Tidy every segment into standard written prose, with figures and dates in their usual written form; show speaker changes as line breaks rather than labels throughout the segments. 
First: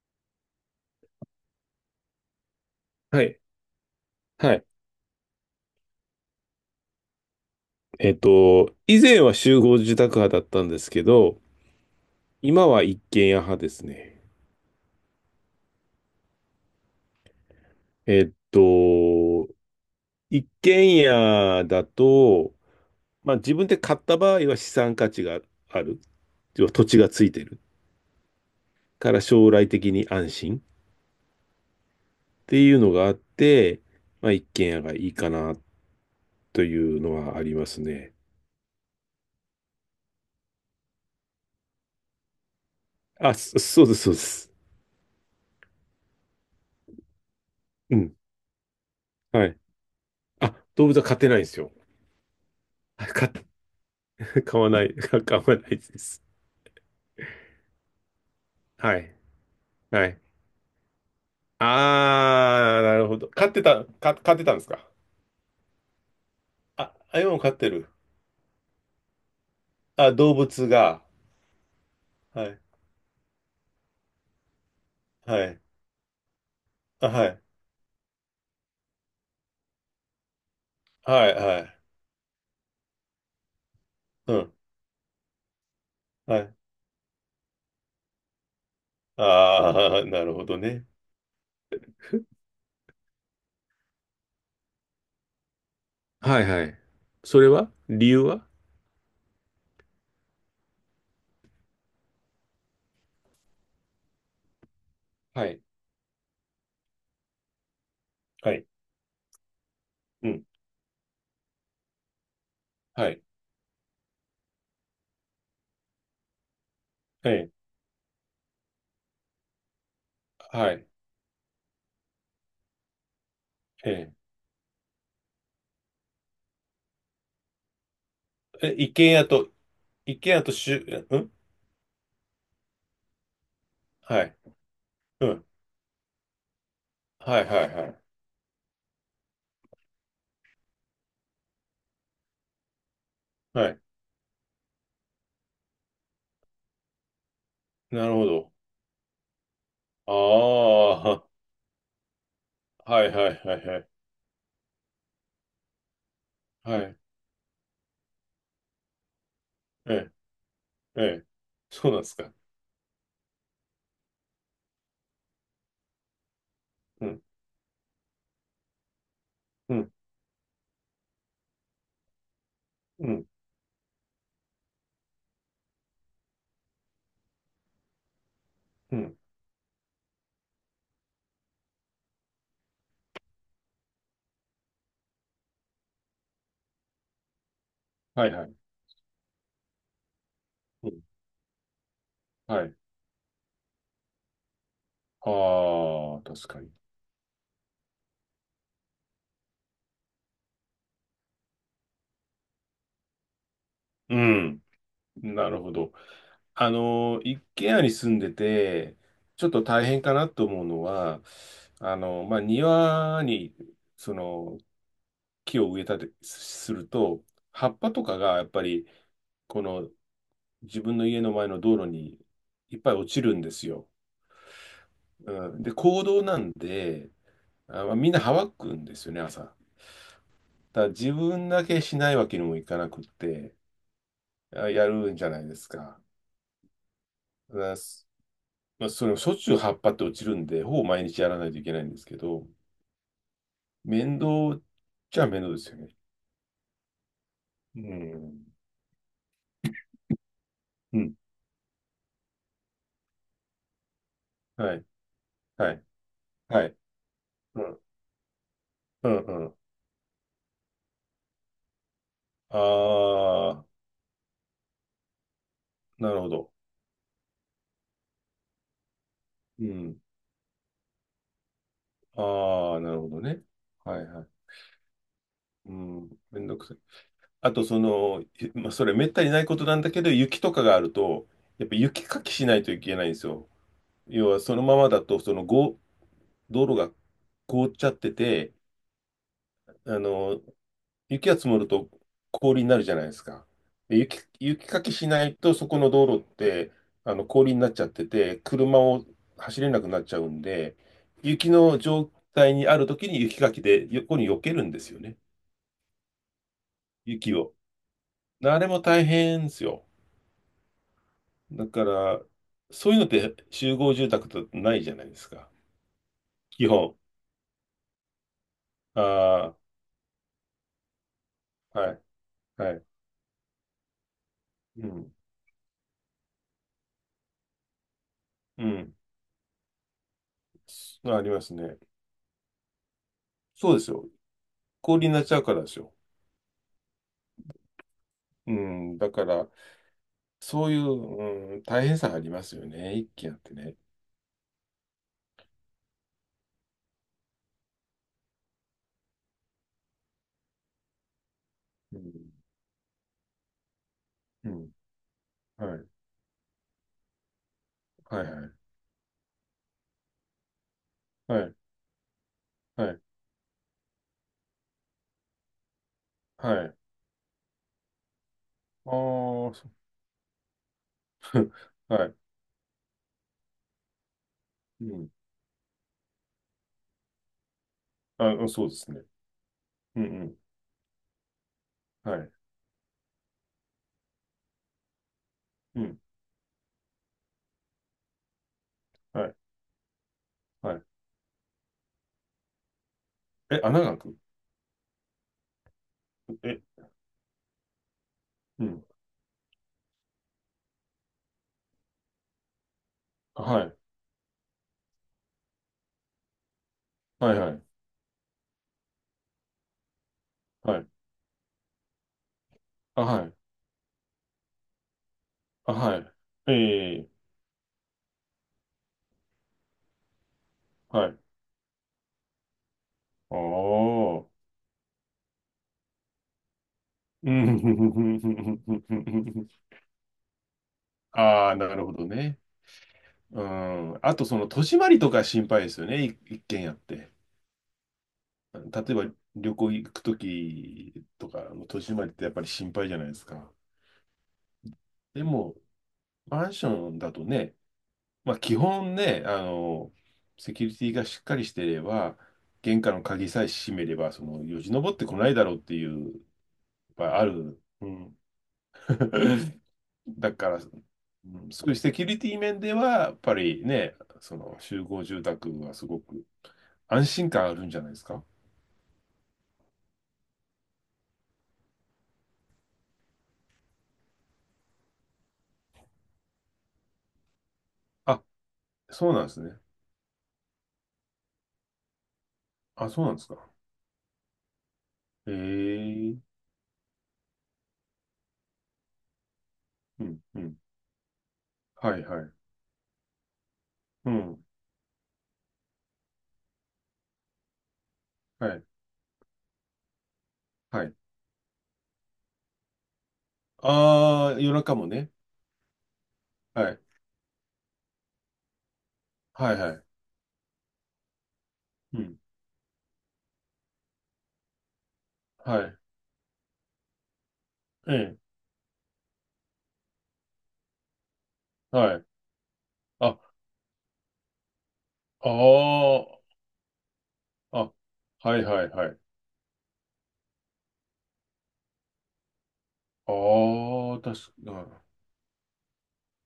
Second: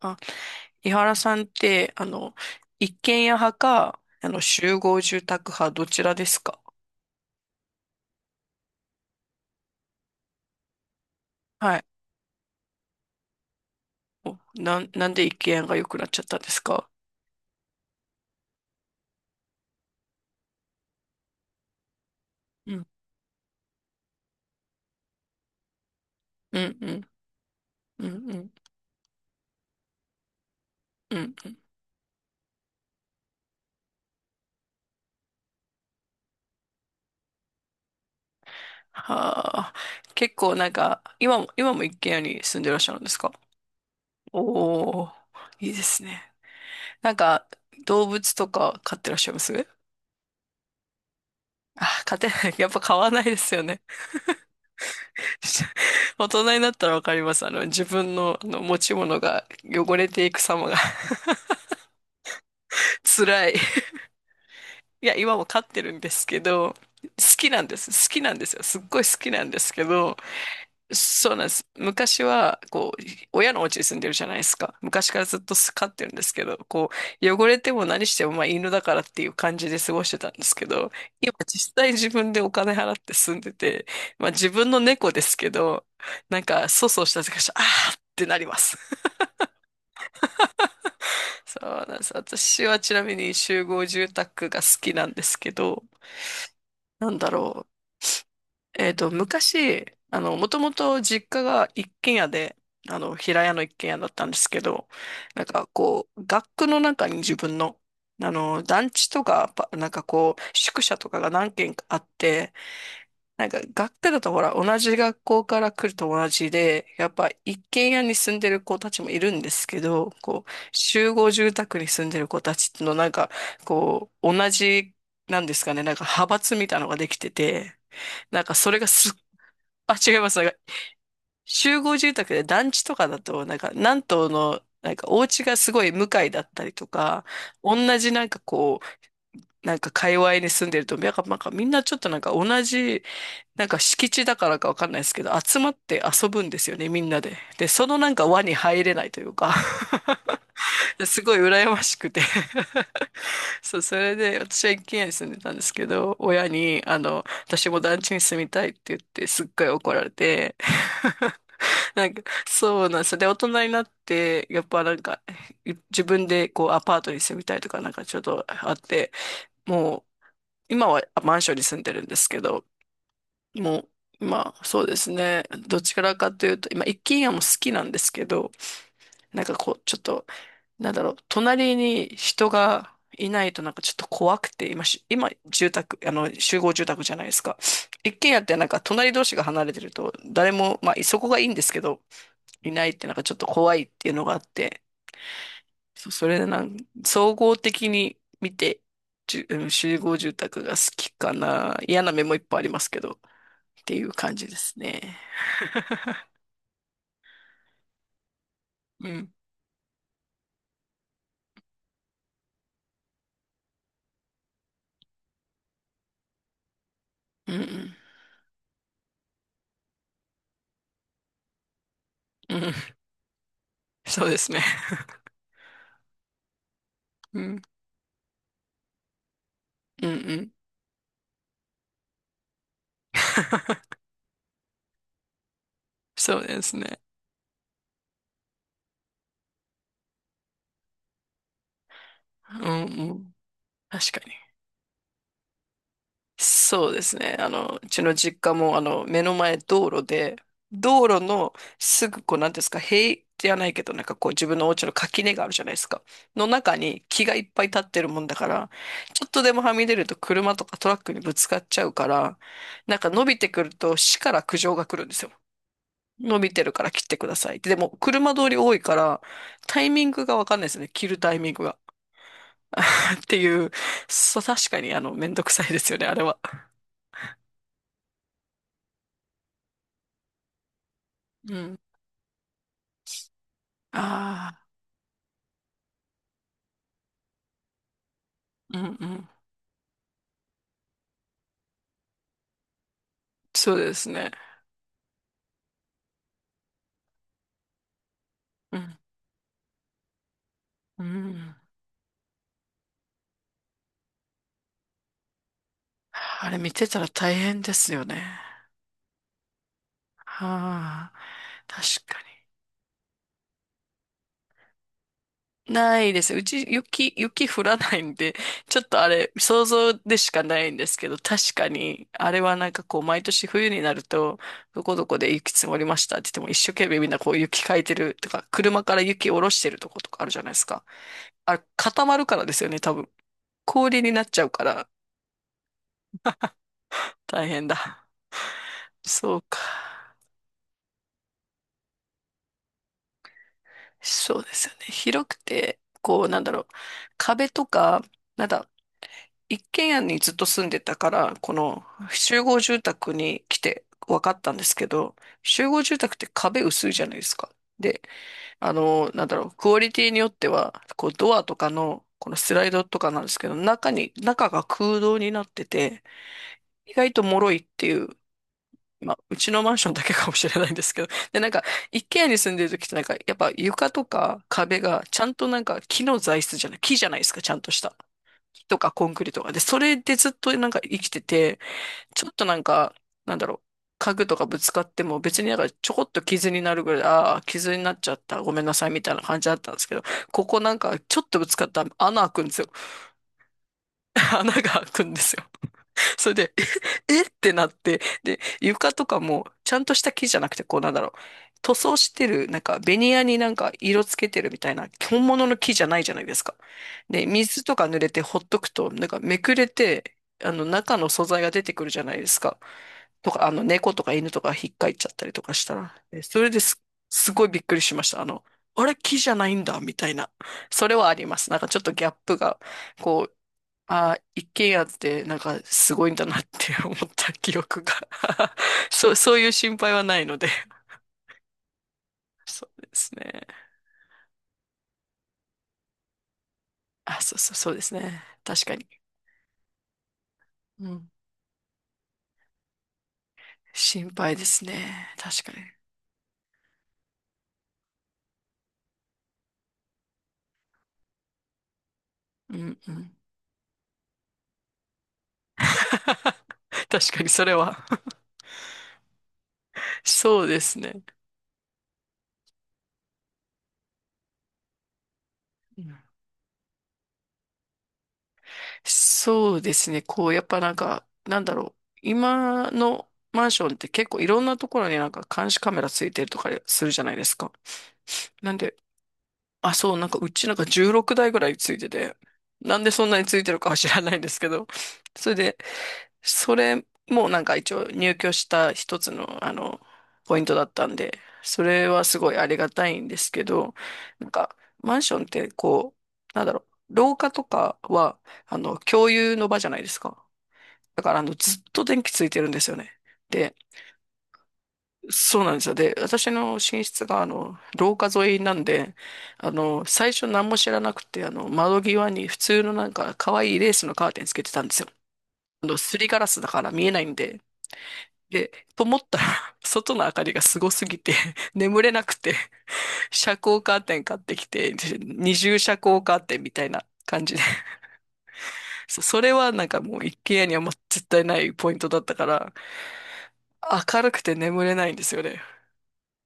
あ、井原さんって、一
は
軒家
い。
派か、
はい。
集合住宅派、どちらですか？
以前は集合住宅派だったんですけど、
はい。
今は一軒家派ですね。
お、なんで一軒家が良くなっちゃったんですか？
えっと、一軒家だと、
うん、
まあ自分で買った場合は資産価値がある。
う
要は
ん、
土
う
地
ん、
がついてる
うん、うん、
から将来的に安心っ
うん。
ていうのがあって、まあ一軒家がいいかなというのはありますね。
はあ、結構なんか、今も一軒家に住んでらっしゃるんですか？
あ、そうです、そうです。
おー、いいですね。なんか、
う
動
ん。
物とか飼ってらっしゃいま
は
す？
い。あ、動物は飼ってないんですよ。
あ、飼ってない。やっぱ飼わ ない
飼っ
ですよね。
買わない、買わないで す。
大人になったらわかります。自分の、あの持ち
はい。
物が汚
は
れ
い。
ていく様が。
あー、な るほど。飼
辛
って
い。
た、か、飼ってたんですか？
いや、今も飼ってるんですけど、
あ、
好
あ、今も
き
飼っ
なん
て
で
る。
す。好きなんですよ。すっごい好きなんですけ
あ、
ど、
動物が。
そうなんです。昔
は
は、
い。
こう、親のお家に住んでるじゃないですか。昔からずっ
は
と
い。
飼ってるんですけど、こ
あ、
う、
はい。
汚れても何しても、まあ、犬だからっていう感じで過ごしてたんですけど、
は
今
い、は
実
い。
際自分でお金払って住んでて、まあ、
う
自
ん。
分の猫ですけど、
は
なん
い。
か、粗相した時から、あーってなります。
あー、なるほどね。
そうなんです。私はちなみに集合住宅が好きなんですけど、
はいはい。
なんだ
それ
ろう。
は理由は？
えっと、昔、もともと実家が一軒家で、平屋の一軒家だったんですけど、な
は
ん
い。
かこう、学区の中に自分の、
はい。
団地とか、なんか
う
こ
ん。
う、宿舎とかが何軒かあって、
はい。
なんか学科だとほら、同じ学校から来る友達で、やっぱ
はい
一軒家に住んでる子たちもいるんですけど、こう、
はい。
集合住宅に住んでる子たちのなんか、こ
え
う、同じ、なんですかね、なんか派閥みたいなのができてて、なんか
え。え、
それが
一軒
すっ、
家と、
あ、違い
一軒
ます。
家
なん
と
か
しゅ、うん、
集合住宅で団地とかだと、なんか何
は
棟
い。
の、なんかお
う
家
ん。
がすごい向かいだったりとか、
はい、はい、
同
はい。
じなんかこう、なんか界隈に住んでると、なんか、なんかみんなちょっとなんか同じなん
は
か
い。
敷地だからかわかんないですけど、集まって遊ぶんですよね、みんなで。で、その
な
なん
る
か
ほ
輪
ど。
に入れないというか。
あ
す
ー、
ごい羨ましくて。
はい、はい、はい、
そ
は
う、
い。
それで私は一軒家に住んでたんですけど、親
は
に、
い。
あの、私も団地に住みたいって言って、すっごい怒
え
られ
え。
て。
ええ。そう なんで
なん
す
か、
か。
そうなんですよ。で、大人になって、やっぱなんか、自分でこうアパー
う
トに
ん、
住みたいとかなんかちょっとあって、
うん、
もう、今はマンションに住んでるんですけど、
うん、
もう、まあ、そうですね。どちらかというと、今、一軒家も好きなんですけど、
うん。
なんかこう、ちょっと、なんだろう、隣に人がいないとなんかちょっと怖くて、今、あの、集合住宅じゃないですか。一
はい
軒家っ
はい。
てなんか隣同士が離れてると、誰も、
う
ま
ん、
あ、そこがいいんですけど、
は
い
い。
ないってなんかちょっと怖いっていうのがあって、そ
ああ、
それで
確か
な
に。
ん、総合的に見て、じゅうん集合住宅が好きかな。嫌な面もいっぱいありますけど、っていう
う
感じで
ん。
すね。
なるほど。一軒家に住んでて、
うん。
ちょっと大変かなと思うのは、まあ、庭に、その、木を植えたりすると、
う
葉っぱ
ん。
とかがやっぱり、この自分の家の前の道路に
うん。うん。
いっぱい落ちるんですよ。
そうですね。
うん、で、公道なんで、
うん。
あ、まあみんなはわくんですよね、朝。
うん。うん。
だから自分だけしないわけにもいかなくって、あやるんじゃないですか。
そうですね。
だからまあ、それもしょっちゅう葉っぱって落ちるんで、ほぼ毎日やらないといけないんですけど、
うん。うん。確
面
かに。
倒っちゃ面倒ですよね。
そうですね。
う
うちの実
ん。
家も、目の前道路で、
う
道
ん。
路のすぐ、こう、なんていうんですか、塀じゃないけど、なんかこう、自分のお
はい。
家の垣根があるじゃな
は
いで
い。
すか。の
はい。
中に木がいっ
う
ぱい立
ん。
ってるもんだから、
うん。
ちょっ
う
とで
ん。
もはみ出ると車とかトラックにぶつかっちゃうから、なんか伸びて
あ
く
あ、
ると死から苦情が来るんですよ。
なるほ
伸
ど。
びてるから切ってくださいって。でも、車通り多いから、
う
タイ
ん。
ミングがわかんないですね。切るタイミングが。
ああ、なるほ ど
って
ね。
いう、
はいはい。
そう、確かに、めんどくさい
う
ですよね、あ
ん。
れは。
めんどくさい。あと、まあ、それめったにないことなんだけど、雪とかがあると、
う
やっぱ
ん。
雪かきしないといけないんですよ。要はそ
あ
のままだと、そのご道路が凍っちゃってて、
あ、うん。うん。
あの、雪が積もると氷になるじゃないですか。
そうで
で、
す
雪、
ね。
雪かきしないと、そこの道路って、あの、氷になっちゃってて、
う
車
ん。
を走れなくなっちゃうんで、
う
雪
ん。
の状態にある時に雪かきで横に避けるんですよね。
あれ見てたら大
雪を。
変ですよね。
あれも大変ですよ。
はあ、
だ
確
か
か
ら、
に。
そういうのって集合住宅とないじゃないですか。
ないです。うち
基本。
雪、雪降らないんで、ちょっとあれ、
あ
想像でしかないんですけど、確か
あ、はい、
に、あれはな
は
んか
い。
こう、毎年冬になると、ど
う
こど
ん、
こで雪積もりましたって言っても、一生懸命みんなこう雪かいてるとか、
う
車
ん。
から雪下ろしてるとことかあるじゃないですか。
あります
あれ、
ね。
固まるからですよね、多分。
そうです
氷
よ。
になっちゃうから、
氷になっちゃうからですよ。
大変だ。
うん、だか
そう
ら、
か。
そういう、うん、大変さありますよね。一軒あってね。
そうですよね。広くて、こう、なんだろう。壁とか、なんだ、一軒家にずっと住んでたから、この
うん、
集合住宅に来て分かっ
う
たんで
ん、
すけど、集
は
合
い、
住宅って壁薄いじゃないですか。で、
はい、はい、
なんだろう、クオリティによっては、こうド
は
ア
い、
とかの、このスライド
は
と
い、
かなんですけど、中が空洞になってて、
はい。ああ、
意外と脆いっていう、まあ、うちのマン
そ
ションだけかもしれないんですけど、で、なん
う。
か、一
はい、
軒家に住んでる時ってなんか、やっぱ床とか壁
う
が、
ん、
ちゃんとなんか木の材質じゃない、木じゃないですか、ちゃんとした。
あ、
木
そうで
と
す
か
ね。
コンクリとかで、それ
うん、
で
う
ずっ
ん、
となんか生きてて、
は
ちょ
い、
っとなんか、なんだろう、家具とかぶつかっても別になんか
う
ちょ
ん、
こっと傷になるぐらい、ああ、傷になっちゃった、ごめんなさいみたい
は
な
い、
感じだったんですけど、ここな
は
ん
い。
かちょっとぶつかったら穴開くんですよ。
え、穴が開く？
穴が開くんですよ。それで、え。
え、
えってなって、で、
うん、
床とかも、ちゃんとした木じゃなくて、こうなんだろう、塗装してる、なんか、ベニヤになん
は
か
い、
色つけてるみたいな、本物の木じゃないじゃないですか。で、
はい、はい、
水とか濡れてほっとくと、なんかめくれて、
はい、
中の素材が出てくるじゃないですか。
あ、は
と
い、
か、猫とか犬とか引っかいちゃったりとかし
あ、
たら、
はい、
えそれ
え
です、
え、
すごいびっくりしました。あの、あれ、木じゃないんだ、みたいな。それ
は
はあ
い、
ります。なんかちょっとギャップが、こ
あ
あ、
あ、
一軒家ってなんかすごいんだなって思っ
う
た
ん、
記憶が。 そう、そうい う心配はないので。
ああ、なるほどね。
そうです
う
ね。
ん。あと、その、戸締まりとか心配ですよね。一軒家って。
あ、そうですね。
例
確か
え
に。
ば、旅行行くと
う
き
ん。
とか、戸締まりってやっぱり心配じゃないですか。
心配ですね。
で
確か
も、
に。
マンションだとね、まあ、基本ね、あの、セキュリティがしっかりしていれば、
うん。
玄
う
関の
ん。
鍵さえ閉めれば、その、よじ登ってこないだろうっていう、や っ
確
ぱ
か
あ
にそれ
る。
は。
うん。だ
そう
から、
ですね。
うん、そういうセキュリティ面では、やっぱりね、その集合住宅は
う
す
ん。
ごく安心感あるんじゃないですか。
そうですね。こう、やっぱなんか、なんだろう。今のマンションって結構いろんなところになんか監視カメラついてるとかするじゃないですか。
あ、
なんで、
そうなんですね。
あ、そう、なんかうちなんか16台ぐらいついてて、なん
あ、
で
そ
そ
う
ん
なん
な
で
に
す
つい
か。
てるかは知らないんですけど、それで、
ええ、
それもなんか一応入居した一つの、
うん、
ポ
う
イント
ん。
だったんで、それ
は
は
い、
す
はい。
ごいありがたいんですけど、
う
なん
ん、
かマンションってなんだろう、廊下とかは、
はい、
共有の場じゃないですか。
はい。
だからあの、ずっと電気ついてるんですよね。で
ああ、夜中もね。
そうなんですよ。で、私の寝
はい、
室が、廊下沿いなんで、
はい、はい。
最初何も知らなくて、窓
う
際
ん、
に普通のなんか、可愛いレースのカーテンつけてたんですよ。
はい。
すりガラスだから見えないんで。
ええ、
で、と思ったら、外の明かりがすごすぎて、眠れ
は
な
い。
くて、
あ、
遮
あ
光カーテン買ってきて、二重遮光カー
あ、
テンみたいな感じで。
あ、はい、はい、は い。
それはなんかもう一軒家にはもう絶対ないポイントだったから、
ああ、
明る
確
くて眠れ
か、
ないんですよね。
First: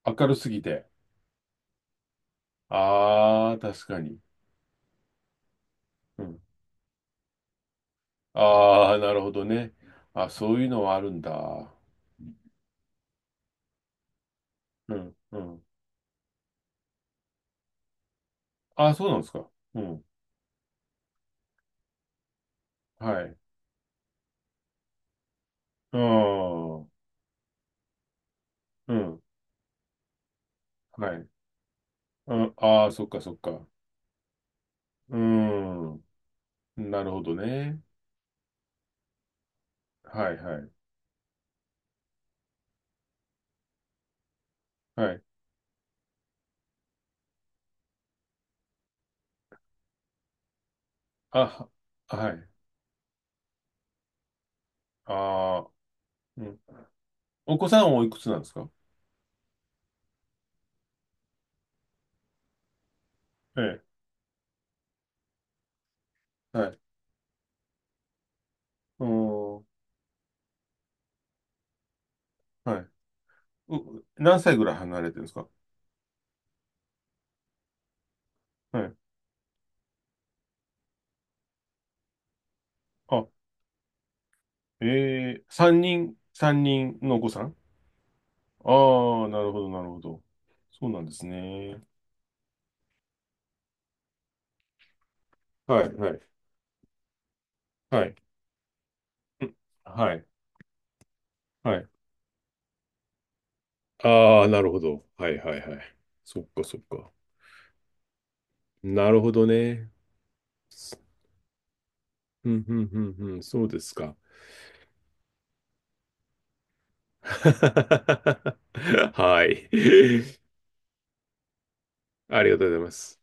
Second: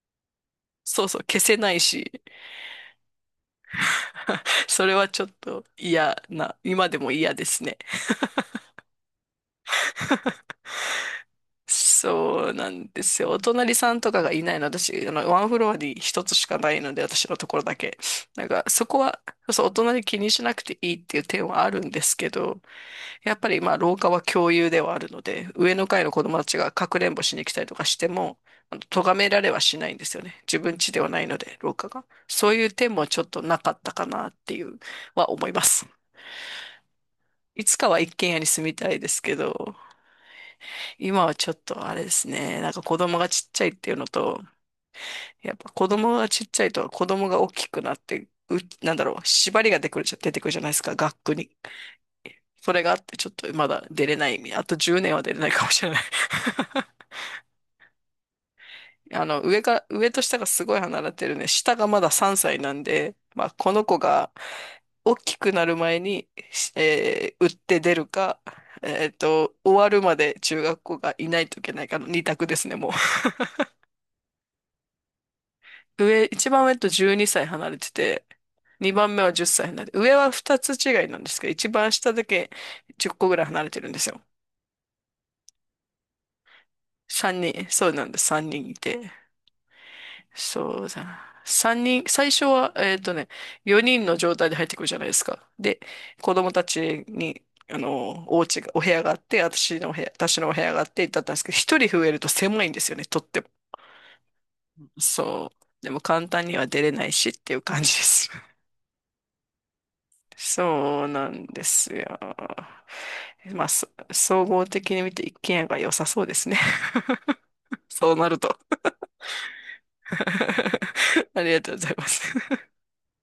あ明るすぎて。
そうそう、消せないし。
ああ、確かに。
それはちょっと嫌
うん。
な、今でも嫌ですね。
ああ、なるほどね。あ、そういうのはあるんだ。
そうなんですよ。お隣さんとかがいないの、
う
私、
ん、う
ワンフ
ん。
ロアに一つしかないので、私のところだけ。なんか、そ
あ、
こ
そうな
は、
んですか。
そう、お
う
隣
ん。
気にしなくていいっていう点はあるんですけど、
は
や
い。
っぱりまあ廊下は共有ではあるので、上の
あ
階の子供たちがかく
あ。
れんぼしに来たりとかしても、
う
咎
ん。
められはしないんですよね。自分家では
は
ない
い。
ので、廊下が。
う
そ
ん、
ういう
ああ、
点
そ
も
っ
ち
か
ょっ
そっ
とな
か。
かったかなっていう
う
は思います。
ん。なるほど
いつ
ね。
かは一軒家に住みたいですけど、
はいはい。
今はちょっとあれですね、なんか子供がちっちゃいっていうのと、
はい。
やっぱ子供がちっちゃいと子供が大きくなって、なんだろう、縛りが出てくるじゃ、出てくるじゃないですか、学区
あ、
に。
はい。
それがあってちょっとまだ出れない。あと10年は出れないか
あ
も
あ、
しれない。
うん。お子さんはおいくつなんですか？
上と下がすごい離れてるね。下がまだ3歳なんで、まあ、
え
この
え。
子が大きくなる前に、
は
し
い。
えー売って出るか、
うん。は
終わるまで中学校がいないといけないかの二択です
い。
ね、もう。
何歳ぐらい離れてるんですか？
一番上と12歳離れてて、
は
二
い。
番目は10歳離れて、上は二つ違いなんですけど、一番下だけ10
あ、
個ぐらい離れてるんですよ。
ええ、三人のお子
三
さん？
人、そうなんです、三人いて。
ああ、なるほど、なるほど。
そう
そうな
だ
んで
な。
すね。
三人、最初は、4人の状態で入ってくるじゃないですか。で、
はい、はい、
子供たちに、
はい。
お部屋があって、
うん、はい、
私のお部屋があって、だったんですけど、
は
一人
い。
増えると狭いんですよね、とっても。
ああ、なるほど。はい、
そ
はい、
う。
は
で
い。
も簡
そっ
単に
か、
は
そっ
出れな
か。
いしっていう感じです。
なるほどね。
そうなんですよ。
うん、うん、うん、うん、
ま
そ
あ、
うで
そ
すか。
総合的に見て一軒家が良さそうですね。そうなると。
は い。
ありがとうございます。
ありがとうございます。